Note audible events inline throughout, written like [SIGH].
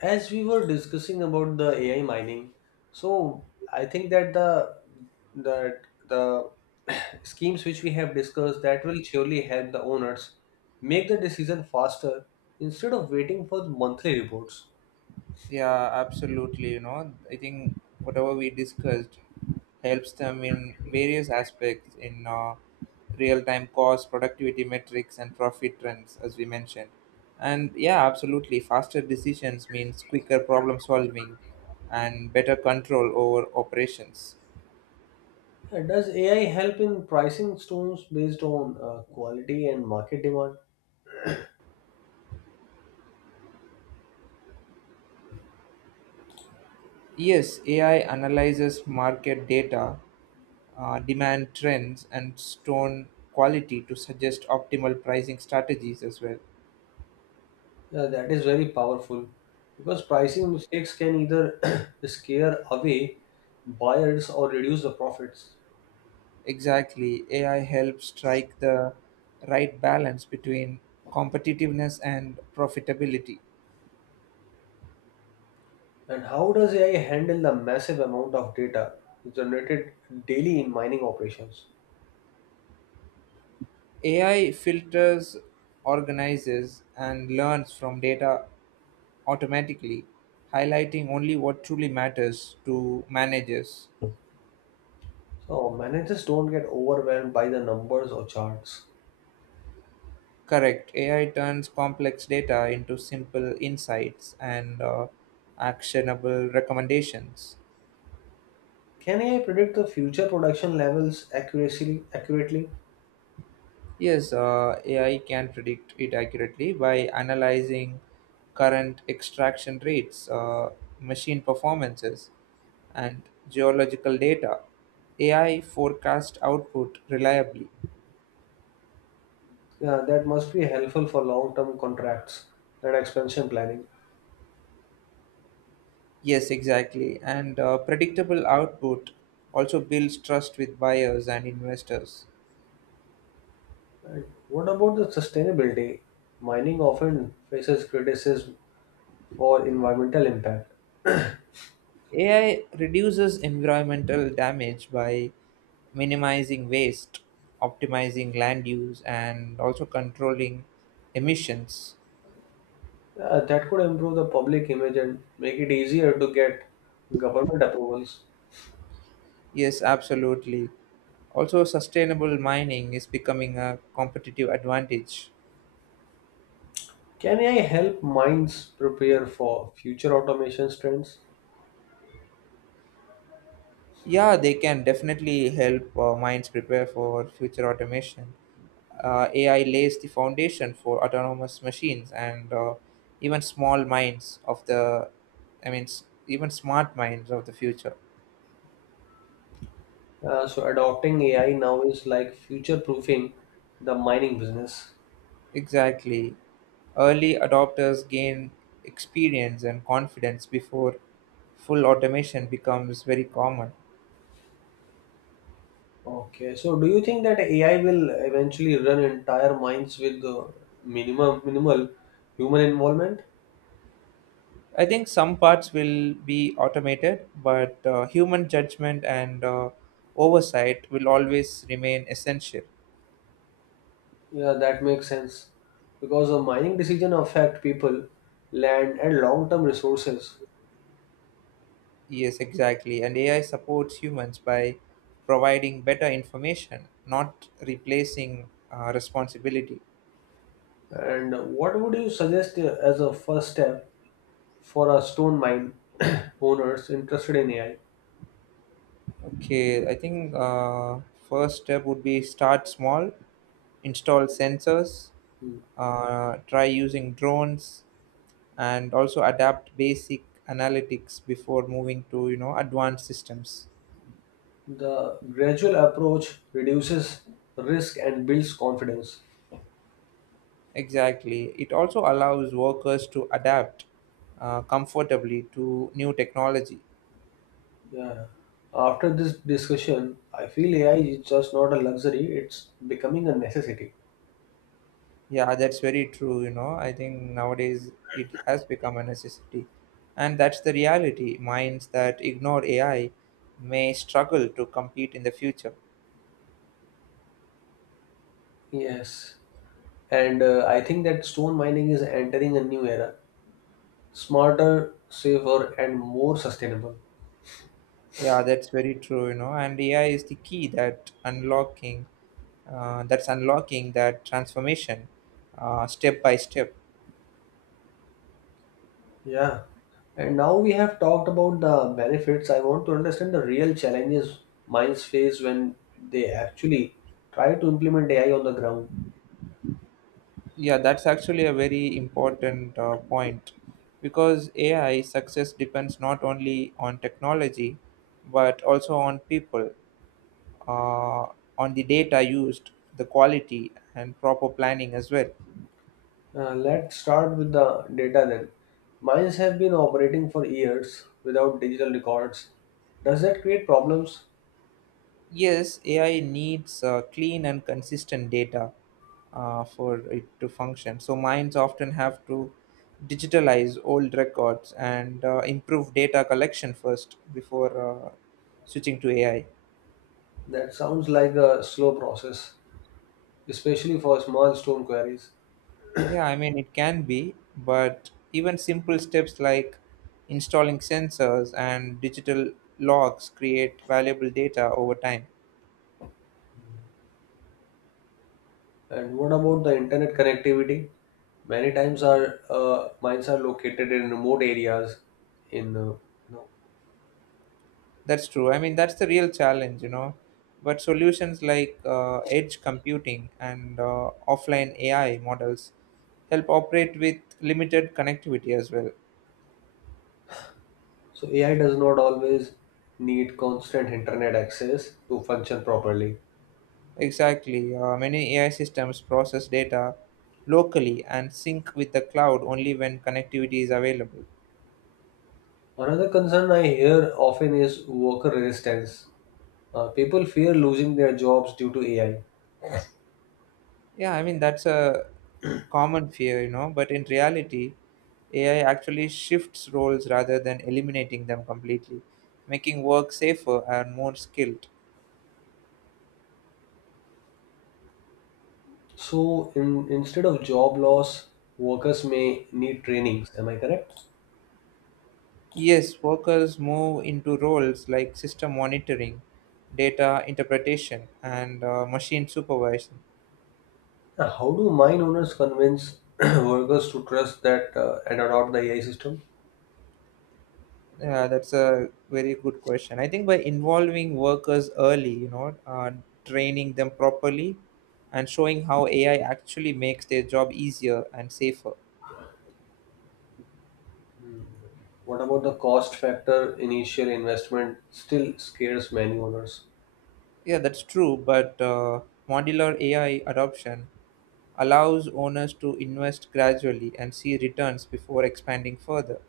As we were discussing about the AI mining, so I think that the [COUGHS] [CLEARS THROAT] schemes which we have discussed that will surely help the owners make the decision faster instead of waiting for the monthly reports. Yeah, absolutely. You know, I think whatever we discussed helps them in various aspects in real time cost, productivity metrics, and profit trends, as we mentioned. And yeah, absolutely. Faster decisions means quicker problem solving and better control over operations. Does AI help in pricing stones based on quality and market demand? Yes, AI analyzes market data, demand trends, and stone quality to suggest optimal pricing strategies as well. Yeah, that is very powerful because pricing mistakes can either [COUGHS] [CLEARS THROAT] scare away buyers or reduce the profits. Exactly. AI helps strike the right balance between competitiveness and profitability. And how does AI handle the massive amount of data generated daily in mining operations? AI filters, organizes, and learns from data automatically, highlighting only what truly matters to managers. So managers don't get overwhelmed by the numbers or charts. Correct. AI turns complex data into simple insights and actionable recommendations. Can AI predict the future production levels accurately? Yes, AI can predict it accurately by analyzing current extraction rates, machine performances, and geological data. AI forecast output reliably. Yeah, that must be helpful for long-term contracts and expansion planning. Yes, exactly. And predictable output also builds trust with buyers and investors. And what about the sustainability? Mining often faces criticism for environmental impact. AI reduces environmental damage by minimizing waste, optimizing land use, and also controlling emissions. Yeah, that could improve the public image and make it easier to get government approvals. Yes, absolutely. Also, sustainable mining is becoming a competitive advantage. Can AI help minds prepare for future automation trends? Yeah, they can definitely help mines prepare for future automation. AI lays the foundation for autonomous machines and even small minds of the, even smart minds of the future. So adopting AI now is like future proofing the mining business. Exactly. Early adopters gain experience and confidence before full automation becomes very common. Okay, so do you think that AI will eventually run entire mines with the minimum minimal human involvement? I think some parts will be automated, but human judgment and oversight will always remain essential. Yeah, that makes sense because a mining decision affect people, land, and long-term resources. Yes, exactly. And AI supports humans by providing better information, not replacing responsibility. And what would you suggest as a first step for a stone mine [COUGHS] [CLEARS THROAT] owners interested in AI? Okay, I think first step would be start small, install sensors, try using drones, and also adapt basic analytics before moving to advanced systems. The gradual approach reduces risk and builds confidence. Exactly. It also allows workers to adapt comfortably to new technology. Yeah. After this discussion, I feel AI is just not a luxury, it's becoming a necessity. Yeah, that's very true. You know, I think nowadays it has become a necessity. And that's the reality. Minds that ignore AI may struggle to compete in the future. Yes. And I think that stone mining is entering a new era smarter, safer, and more sustainable. Yeah, that's very true. You know, and AI is the key that unlocking, that's unlocking that transformation, step by step. Yeah. And now we have talked about the benefits. I want to understand the real challenges mines face when they actually try to implement AI on the ground. Yeah, that's actually a very important point because AI success depends not only on technology but also on people, uh, on the data used, the quality, and proper planning as well. Let's start with the data then. Mines have been operating for years without digital records. Does that create problems? Yes, AI needs clean and consistent data for it to function. So mines often have to digitalize old records and improve data collection first before switching to AI. That sounds like a slow process, especially for small stone quarries. Yeah, I mean, it can be, but even simple steps like installing sensors and digital logs create valuable data over time. And what about the internet connectivity? Many times our mines are located in remote areas. In uh, you know, That's true. I mean, that's the real challenge, you know. But solutions like edge computing and offline AI models help operate with limited connectivity as well. so AI does not always need constant internet access to function properly. Exactly. Many AI systems process data locally and sync with the cloud only when connectivity is available. Another concern I hear often is worker resistance. People fear losing their jobs due to AI. Yeah, I mean, that's a common fear, you know. But in reality, AI actually shifts roles rather than eliminating them completely, making work safer and more skilled. So, instead of job loss, workers may need trainings. Am I correct? Yes, workers move into roles like system monitoring, data interpretation, and machine supervision. Now, how do mine owners convince [CLEARS THROAT] workers to trust that and adopt the AI system? Yeah, that's a very good question. I think by involving workers early, you know, training them properly and showing how AI actually makes their job easier and safer. What about the cost factor? Initial investment still scares many owners. Yeah, that's true, but modular AI adoption allows owners to invest gradually and see returns before expanding further.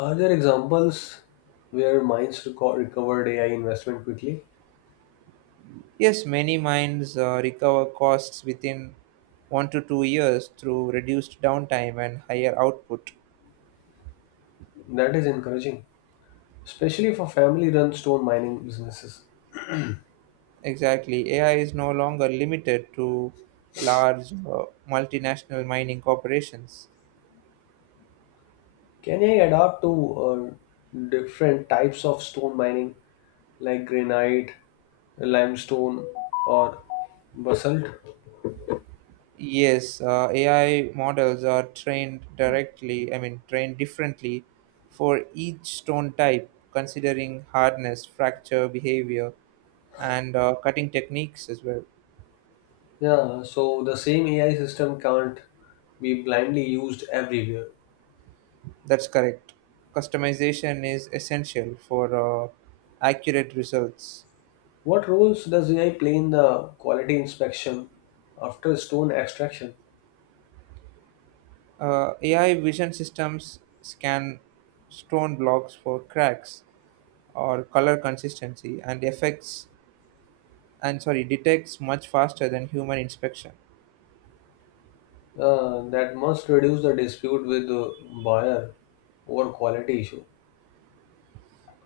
Are there examples where mines recovered AI investment quickly? Yes, many mines recover costs within 1 to 2 years through reduced downtime and higher output. That is encouraging, especially for family run stone mining businesses. Exactly. AI is no longer limited to large multinational mining corporations. Can I adapt to uh, different types of stone mining like granite, limestone, or basalt? Yes, AI models are trained directly, I mean, trained differently for each stone type, considering hardness, fracture behavior, and cutting techniques as well. Yeah, so the same AI system can't be blindly used everywhere. That's correct. Customization is essential for accurate results. What roles does AI play in the quality inspection after stone extraction? AI vision systems scan stone blocks for cracks or color consistency and effects and sorry detects much faster than human inspection. That must reduce the dispute with the buyer over quality issue.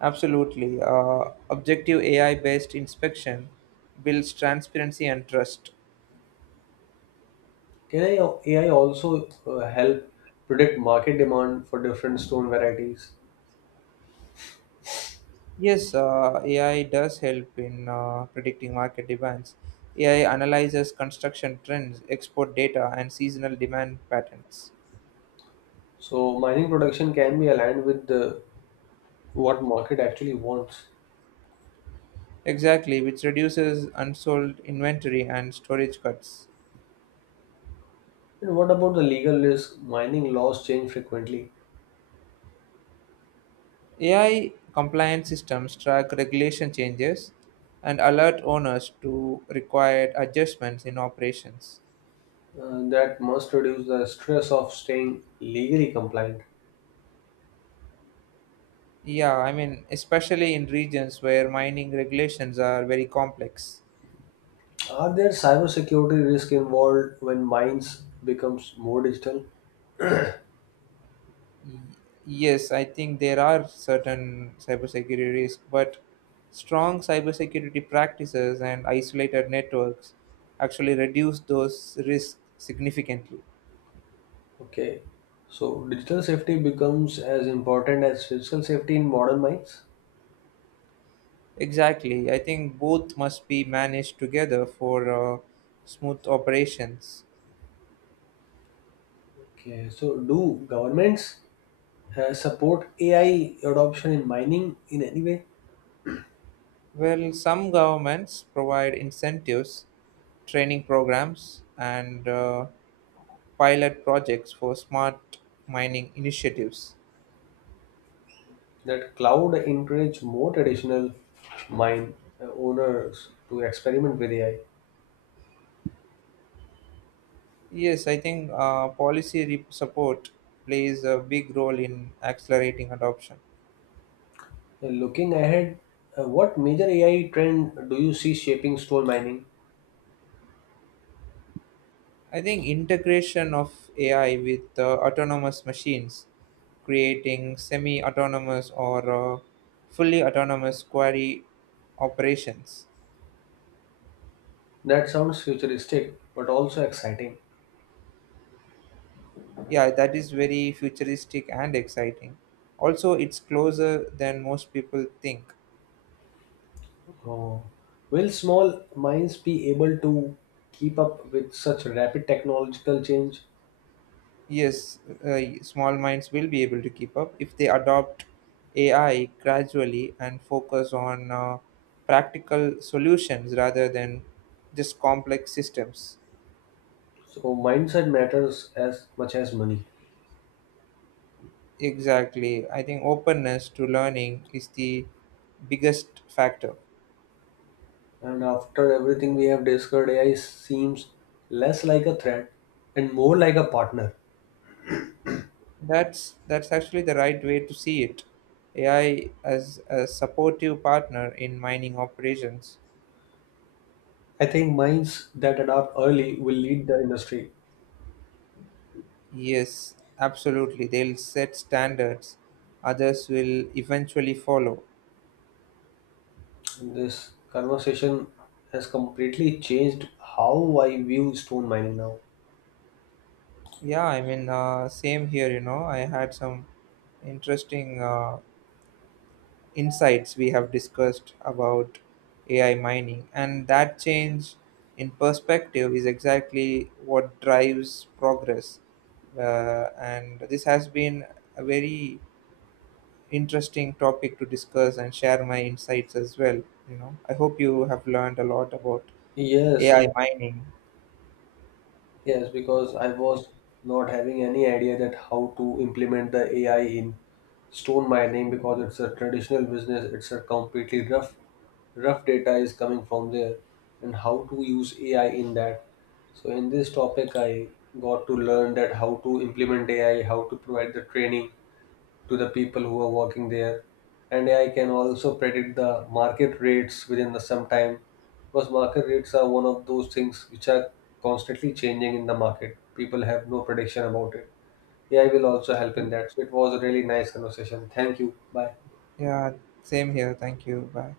Absolutely. Objective AI based inspection builds transparency and trust. Can AI also help predict market demand for different stone varieties? Yes, AI does help in predicting market demands. AI analyzes construction trends, export data, and seasonal demand patterns. So mining production can be aligned with what market actually wants. Exactly, which reduces unsold inventory and storage cuts. And what about the legal risk? Mining laws change frequently. AI compliant systems track regulation changes and alert owners to required adjustments in operations. That must reduce the stress of staying legally compliant. Yeah, I mean, especially in regions where mining regulations are very complex. Are there cybersecurity risks involved when mines becomes more digital? Yes, I think there are certain cybersecurity risks, but strong cybersecurity practices and isolated networks actually reduce those risks significantly. Okay, so digital safety becomes as important as physical safety in modern mines. Exactly. I think both must be managed together for smooth operations. Okay, so do governments support AI adoption in mining in any way Well, some governments provide incentives, training programs, and pilot projects for smart mining initiatives. that cloud encourage more traditional mine owners to experiment with AI? Yes, I think support plays a big role in accelerating adoption. Looking ahead, what major AI trend do you see shaping stone mining? I think integration of AI with autonomous machines, creating semi autonomous or fully autonomous query operations. That sounds futuristic but also exciting. Yeah, that is very futuristic and exciting. Also, it's closer than most people think. Oh. Will small mines be able to keep up with such rapid technological change? Yes, small minds will be able to keep up if they adopt AI gradually and focus on practical solutions rather than just complex systems. So mindset matters as much as money. Exactly. I think openness to learning is the biggest factor. And after everything we have discussed, AI seems less like a threat and more like a partner. That's actually the right way to see it. AI as a supportive partner in mining operations. I think minds that adapt early will lead the industry. Yes, absolutely. They'll set standards, others will eventually follow. This conversation has completely changed how I view stone mining now. Yeah, I mean, same here, you know. I had some interesting insights we have discussed about AI mining, and that change in perspective is exactly what drives progress. And this has been a very interesting topic to discuss and share my insights as well. You know, I hope you have learned a lot about Yes, AI mining. yes, because I was not having any idea that how to implement the AI in stone mining because it's a traditional business. It's a completely rough data is coming from there, and how to use AI in that. So in this topic, I got to learn that how to implement AI, how to provide the training, to the people who are working there, and AI can also predict the market rates within the some time because market rates are one of those things which are constantly changing in the market. People have no prediction about it. AI will also help in that. So it was a really nice conversation. Thank you. Bye. Yeah, same here. Thank you. Bye.